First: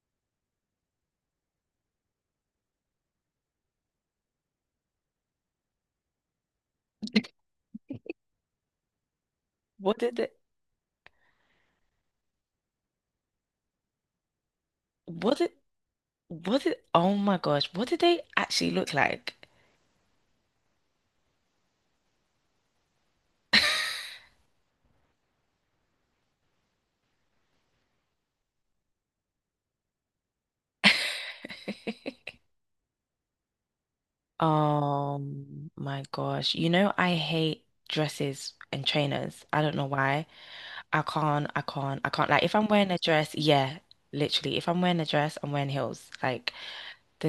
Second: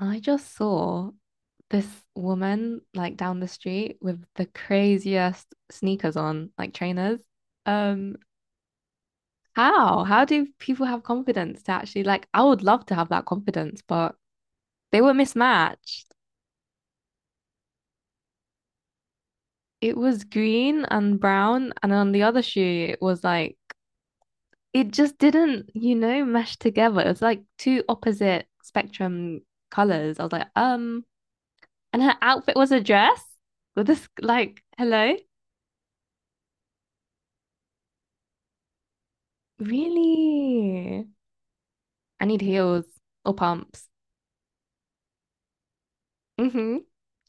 I just saw this woman like down the street with the craziest sneakers on, like trainers. Um, What how? did How they, do people have confidence to actually like I would love to have that confidence, but they were what did, mismatched. what did, oh my gosh, what did they actually look like? It was green and brown, and on the other shoe it was like it just didn't, mesh together. It was like two opposite spectrum colors. I was like, and her outfit was a dress with this like, hello? Oh my gosh. You know, I hate dresses and trainers. I don't know why. I Really? can't, I can't, I I can't. need Like, if I'm heels wearing a dress, or yeah, pumps. literally. If I'm wearing a dress, I'm wearing heels. Like, Hmm.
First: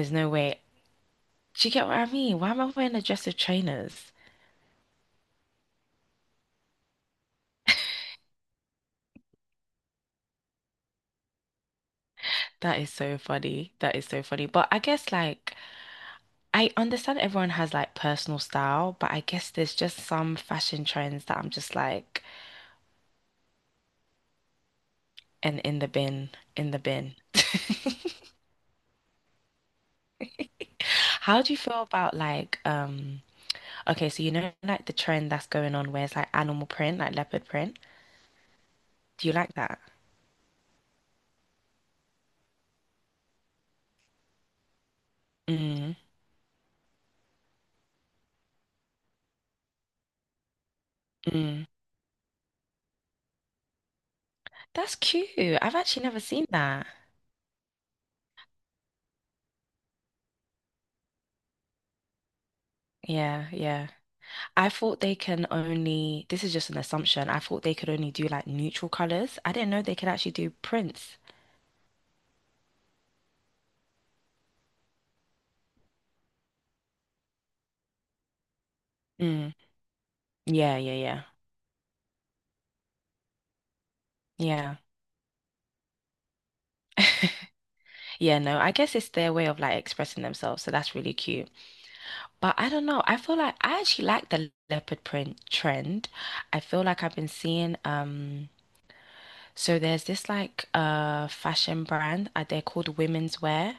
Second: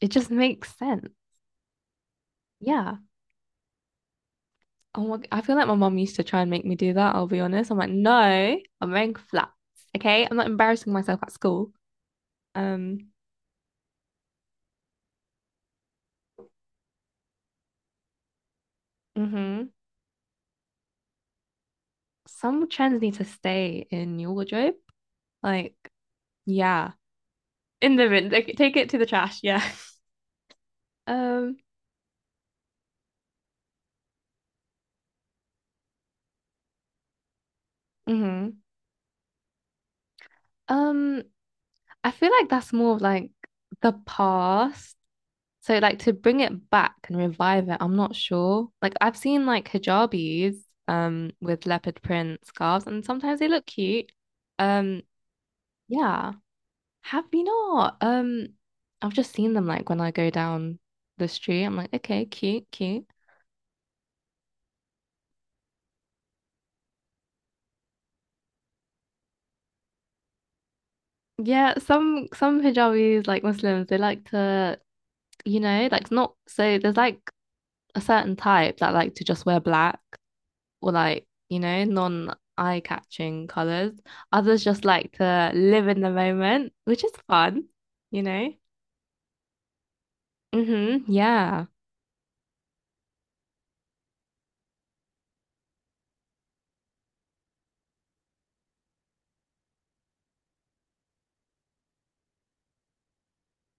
It no just way. makes sense. Do you get what I mean? Why am I wearing Yeah. a dress with trainers? Oh my, I feel like my mom used to try and make me do that, I'll be honest. I'm like, no, I'm wearing flats. Okay. I'm not embarrassing myself at school. That is Um, so funny. That is so funny. But I guess, like, I understand everyone has like personal style, but I guess hmm. there's just some fashion trends that I'm just like, Some trends need to stay in your wardrobe. and Like, in the bin, in the yeah. bin. In the bin. Like, take it to the trash. Yeah. How do Um, you feel about like, okay, so you know like the trend that's going on where it's like animal print, like leopard print? hmm. Do you like that? Um, I feel like that's more of like the past. So Mm, like to bring it back and revive it, I'm not sure. Like I've seen like hijabis with mm. leopard print scarves and sometimes they look cute. That's Um cute. I've actually never yeah. seen that. Have you not? I've just seen them like when I go down the street. I'm like, okay, cute, cute. Yeah, yeah. I thought they can only, this is just an assumption. I thought they could only do like neutral colors. I didn't know they could actually do prints. Yeah, some hijabis like Muslims, they like to, like not so there's like a certain type that like to just Mm. wear black Yeah, or yeah, yeah. like, non-eye-catching colors. Others Yeah. just like to live in the moment, which is fun, you Yeah, know? no, I guess it's their way of like expressing themselves, so that's Mm-hmm. really cute. Yeah. But I don't know. I feel like I actually like the leopard print trend. I feel like I've been seeing so there's this like fashion brand, they're called Women's Wear.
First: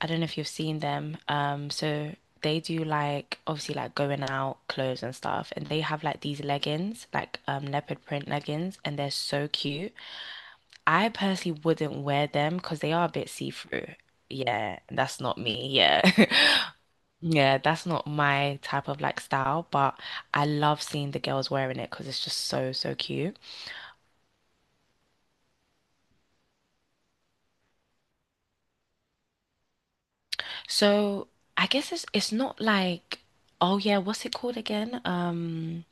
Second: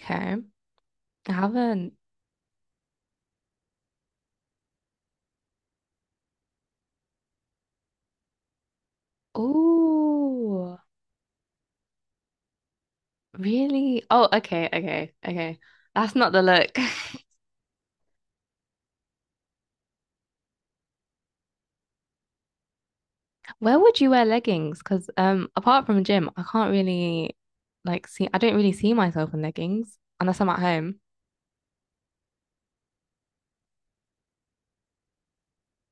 I don't know if you've seen them. I haven't. So they do like obviously like going out clothes and stuff and they have like these leggings, like leopard print leggings and they're so cute. Oh, I personally wouldn't wear them because they are a bit see-through. really? Oh, okay, Yeah, okay, that's not okay. me. Yeah. That's not the look. Yeah, that's not my type of like style, but I love seeing the girls wearing it because it's just so, so cute. Where would you wear leggings? Because apart from gym, I can't really like see. I don't really see myself in leggings unless I'm at home. So I guess it's not like, oh yeah, what's it called again?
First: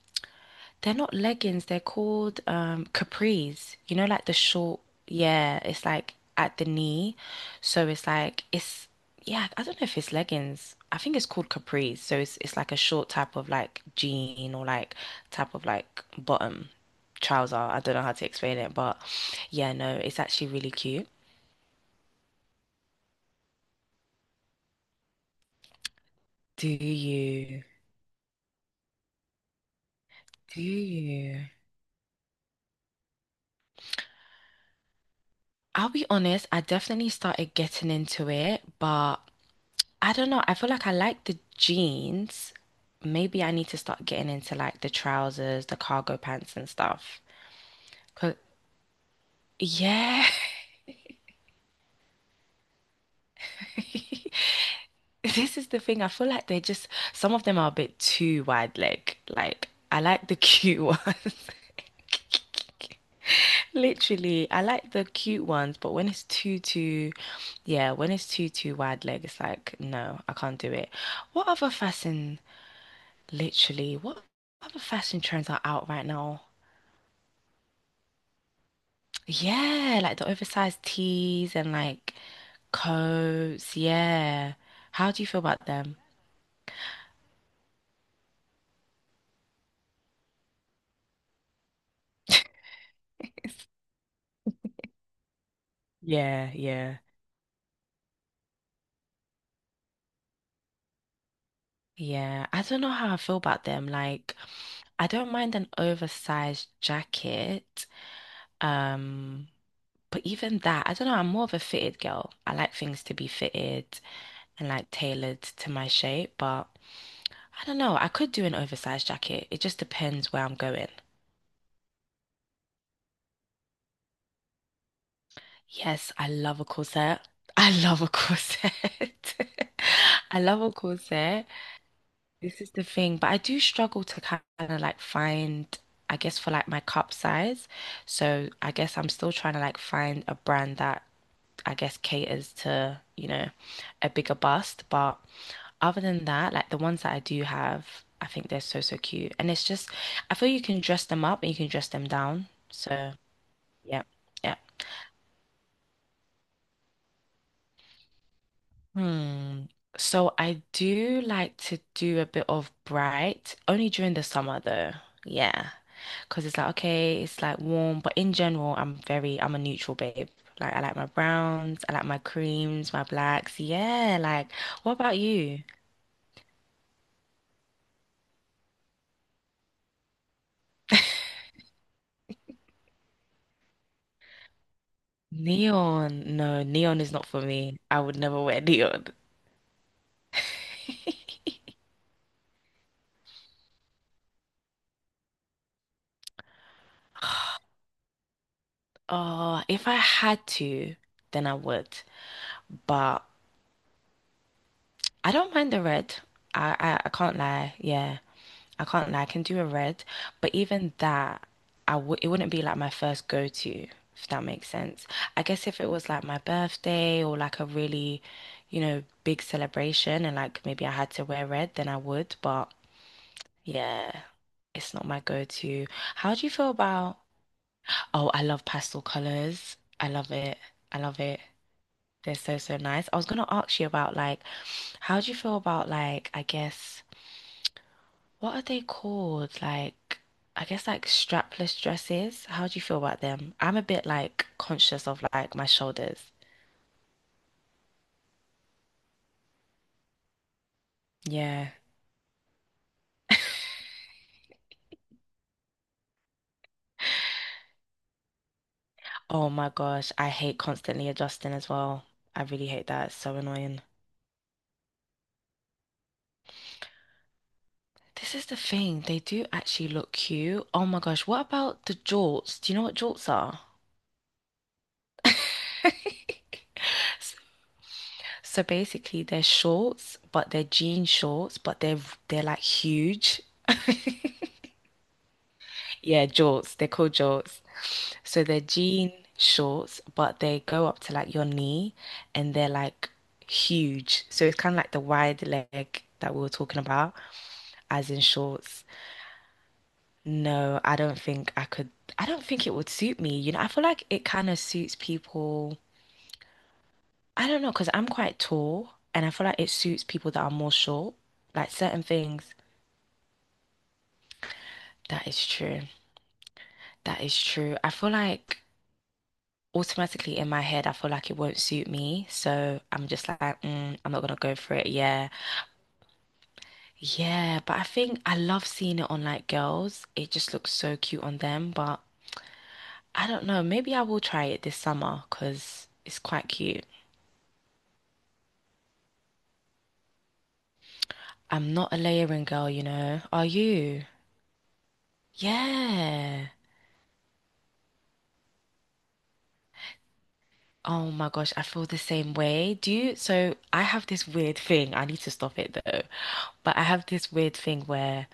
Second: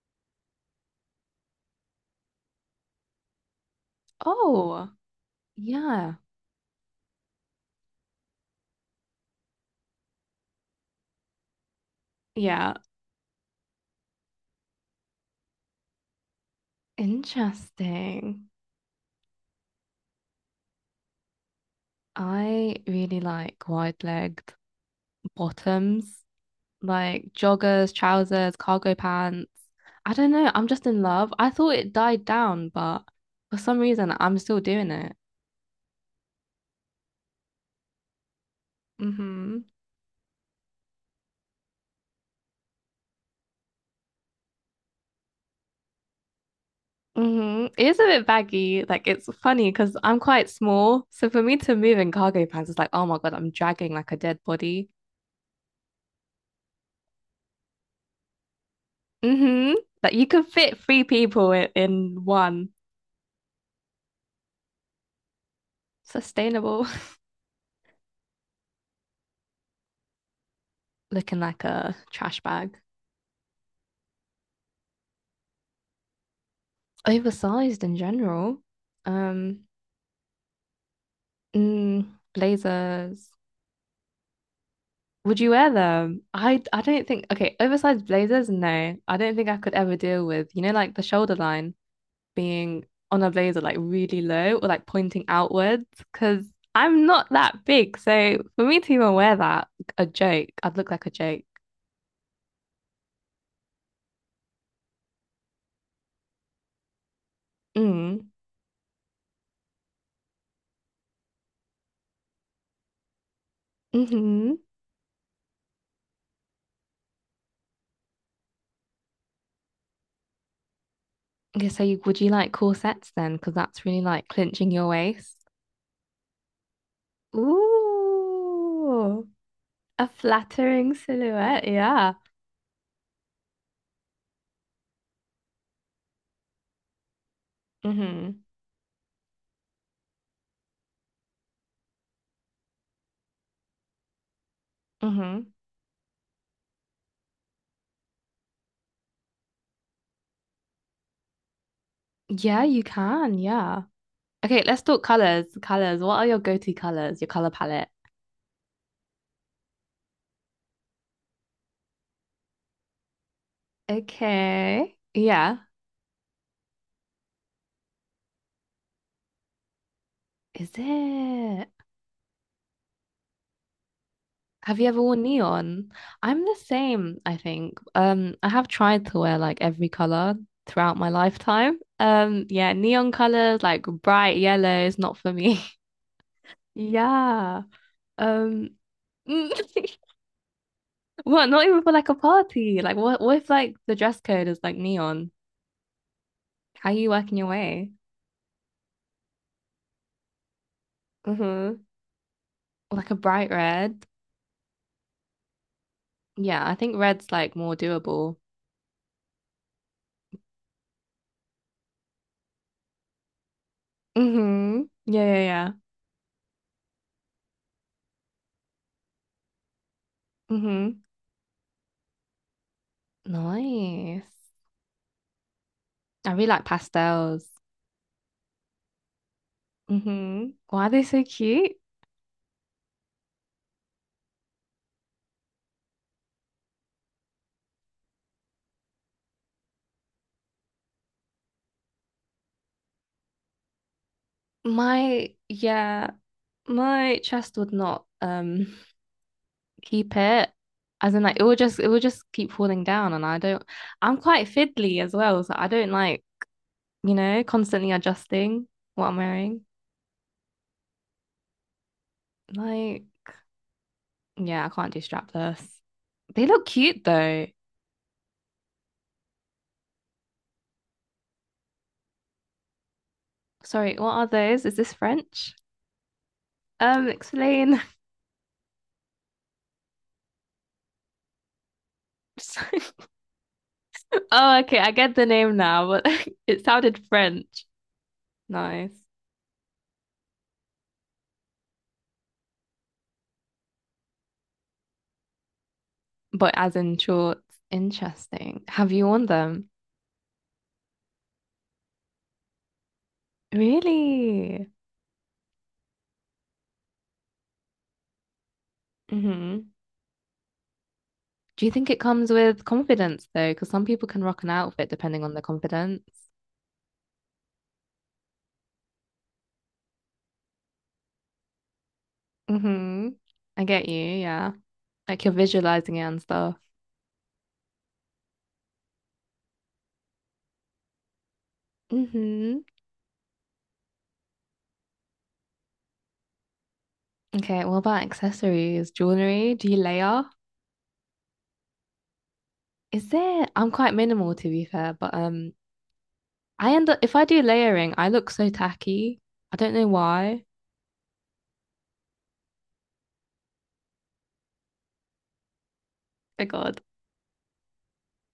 They're not leggings, they're called capris. You know, like the short, Oh, yeah, it's like yeah, at the knee. So it's like it's yeah, I don't know if it's leggings. I think it's called capris. So it's like yeah. a short type of like jean or like type of like bottom trouser. I don't know how to Interesting. explain it, but yeah, no, it's actually really cute. I really like wide-legged bottoms, Do like you? joggers, trousers, cargo pants. I don't know, Do I'm just in love. you? I thought it died down, but for some reason I'm still doing it. I'll be honest, I definitely started getting into it, but Mm-hmm. I don't know. I feel like I like the jeans. Maybe I need to start getting into like the trousers, the cargo pants and stuff. Mm-hmm. It is a bit 'Cause baggy. Like it's funny because I'm yeah. quite small. So for me to move in cargo pants is like, oh my God, I'm dragging like a dead body. This is the thing. I feel like they're just some of them are a bit too wide leg. Like Mm-hmm. I Like you like the could fit cute three ones. people in one. Literally, I like the cute ones, but when it's too Sustainable. too yeah, when it's too too wide leg, it's like no, I can't do it. Looking What like other a trash fashion bag. Literally, what other fashion trends are out right now? Oversized in general. Um, Yeah, like the oversized tees and mm, like blazers. coats. Yeah. How do you Would feel you about wear them? them? I don't think. Okay, oversized blazers, no. I don't think I could ever deal with, like the shoulder line being on a blazer like really low or like pointing outwards because Yeah, yeah. I'm not that big. So for me to even wear that, a joke, I'd look like a joke. Yeah, I don't know how I feel about them. Like, I don't mind an oversized jacket. Mm. Um, but even that, I don't know, I'm more of a fitted girl. I like things to be fitted Mm-hmm. and like tailored to my shape, but I don't know, I could do an oversized jacket. It just depends where I'm going. Okay, so would you like corsets then? Because that's really like clinching your waist. Yes, I love a corset. I love a corset. Ooh. A I love a flattering corset. silhouette, yeah. This is the thing, but I do struggle to kind of like find, I guess, for like my cup size. Mm-hmm. So I guess I'm still trying to like find a brand that I guess caters to, you know, a bigger bust. But Mm-hmm. other than that, like the ones that I do have, I think they're so, so cute. And it's just, I feel you can dress them up and you can dress them down. Yeah, you So can, yeah. yeah, yeah. Okay, let's talk colors. Colors. What are your go-to colors? Your color palette. Hmm. So I do like to do a bit of bright, only during the summer though. Okay. Yeah. Yeah, cause it's like okay, it's like warm, but in general, I'm a neutral babe. Is Like I like my it? browns, I like my creams, my blacks. Yeah, like Have you what ever about worn you? neon? I'm the same, I think. I have tried to wear like every color throughout my lifetime. Yeah, neon colors, like bright yellow is not for me. Neon. No, neon is not for Yeah. me. I would never wear Um neon. What, not even for like a party? Like what if like the dress code is like neon? How are you working your way? Oh, if I had to, then I Mm-hmm. would. Like a But bright red. I don't mind the red. Yeah, I I I, think I red's can't like more lie. Yeah. doable. I can't lie, I can do a red, but even that, I w it wouldn't be like my first go-to, if that makes Mm-hmm. sense. Yeah, yeah, I guess yeah. if it was like my birthday or like a really, you know, big celebration and like maybe I Mm-hmm. had to wear red, then I would, but yeah, Nice. it's not my go-to. I How do really you like feel about, pastels. oh, I love pastel colors. I love Mm-hmm. it. Why are I they love so it. cute? They're so, so nice. I was gonna ask you about like, how do you feel about like, I guess what are they called? Like, I guess like strapless dresses. How do you feel about them? I'm a bit like conscious of My like my yeah, shoulders. my chest would not keep it. As in like it will Yeah. just it will just keep falling down and I don't. I'm quite fiddly as well, so I don't like constantly adjusting what I'm Oh wearing. my gosh, I hate constantly adjusting as well. I really hate that. It's Like, so annoying. yeah, I can't do strapless. They look cute though. This is the thing. They do actually look cute. Oh my gosh, what about the jorts? Do you know what jorts are? Sorry, what are those? Is this French? S- Explain. So basically, they're shorts, but they're jean shorts, but they're they're Just like like- huge. Oh, okay, I get the name now, but Yeah, it jorts. They're sounded called jorts. French. So they're Nice. jean shorts, but they go up to like your knee and they're like huge. So it's kind of like the wide leg that we were But as talking in about, shorts, as in interesting. shorts. Have you worn them? No, I don't think I could. I don't think it would suit me. You know, I feel like it kind of Really? suits people. I don't know, because I'm quite tall and I feel like it Hmm. suits people that are more short. Do you Like think it certain comes things. with confidence though? Because some people can rock an outfit depending That on their is true. confidence. That is true. I feel like automatically in my head, I feel like it won't suit me. So I'm Hmm. just like, I get you, mm, I'm not gonna yeah. go for it. Like Yeah. you're visualizing it and stuff. Yeah. But I think I love seeing it on like girls. It just looks so cute on them. But Hmm. I don't know. Maybe I will try it this summer because it's quite cute. Okay, what about accessories, jewelry? Do you layer? I'm not a layering girl, you Is know. there? Are I'm quite you? minimal to be fair, but Yeah. I end up if I do layering, I look so tacky. I don't know why. Oh my gosh, I feel the same way. Do you? So I have this weird thing. I need to stop it though. Oh But God. I have this weird thing where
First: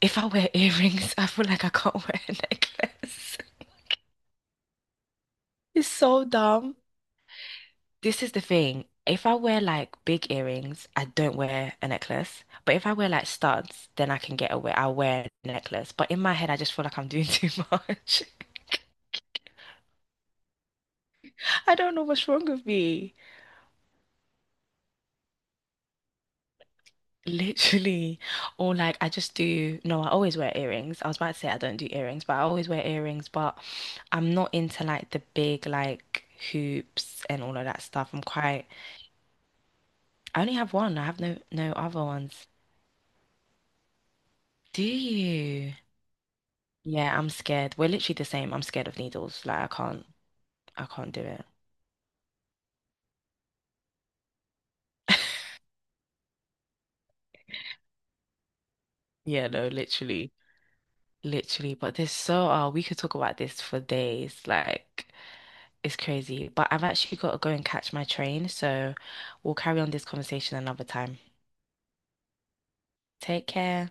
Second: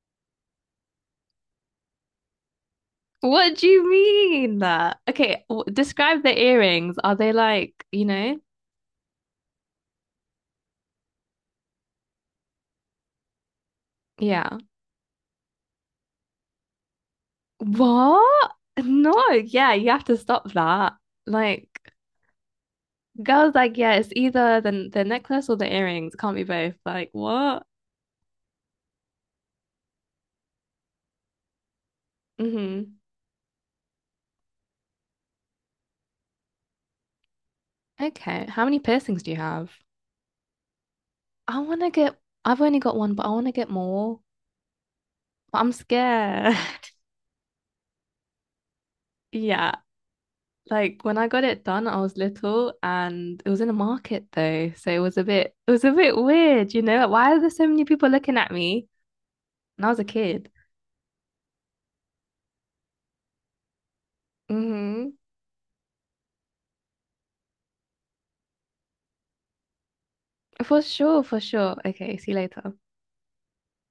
if I wear earrings, I feel like I can't wear a necklace. What do you mean that? Okay, w It's describe so the dumb. earrings. Are they like, you This is know? the thing. If I wear like big earrings, I don't wear a necklace. But if I wear like studs, then I can get Yeah. away. I'll wear a necklace. But in my head, I just feel like I'm doing too much. What? No, yeah, you have to stop that. Like I don't know what's wrong with me. girls like, yeah, it's either the necklace or the earrings. Can't be both. Like, what? Literally. Or like I just do, no, I always wear earrings. I was about to say I don't do earrings, but I always wear Hmm. earrings. But I'm not into like the big like hoops and all of that stuff. I'm Okay. How quite many piercings do you have? I only have one. I have I no want to other get, ones. I've only got one, but I want to get more. Do But I'm you? scared. Yeah, I'm scared. We're literally the same. I'm scared of needles. Yeah. I Like can't when do I got it. it done, I was little and it was in a market though. So it was a bit weird, you know? Like, why are there so many people looking at me? Yeah, no, And I was a literally, kid. literally. But there's so, we could talk about this for days. Like, Mm-hmm. it's crazy. But I've actually got to go and catch my train. So we'll carry on this conversation For another time. sure, for sure. Okay. See you later. Take care.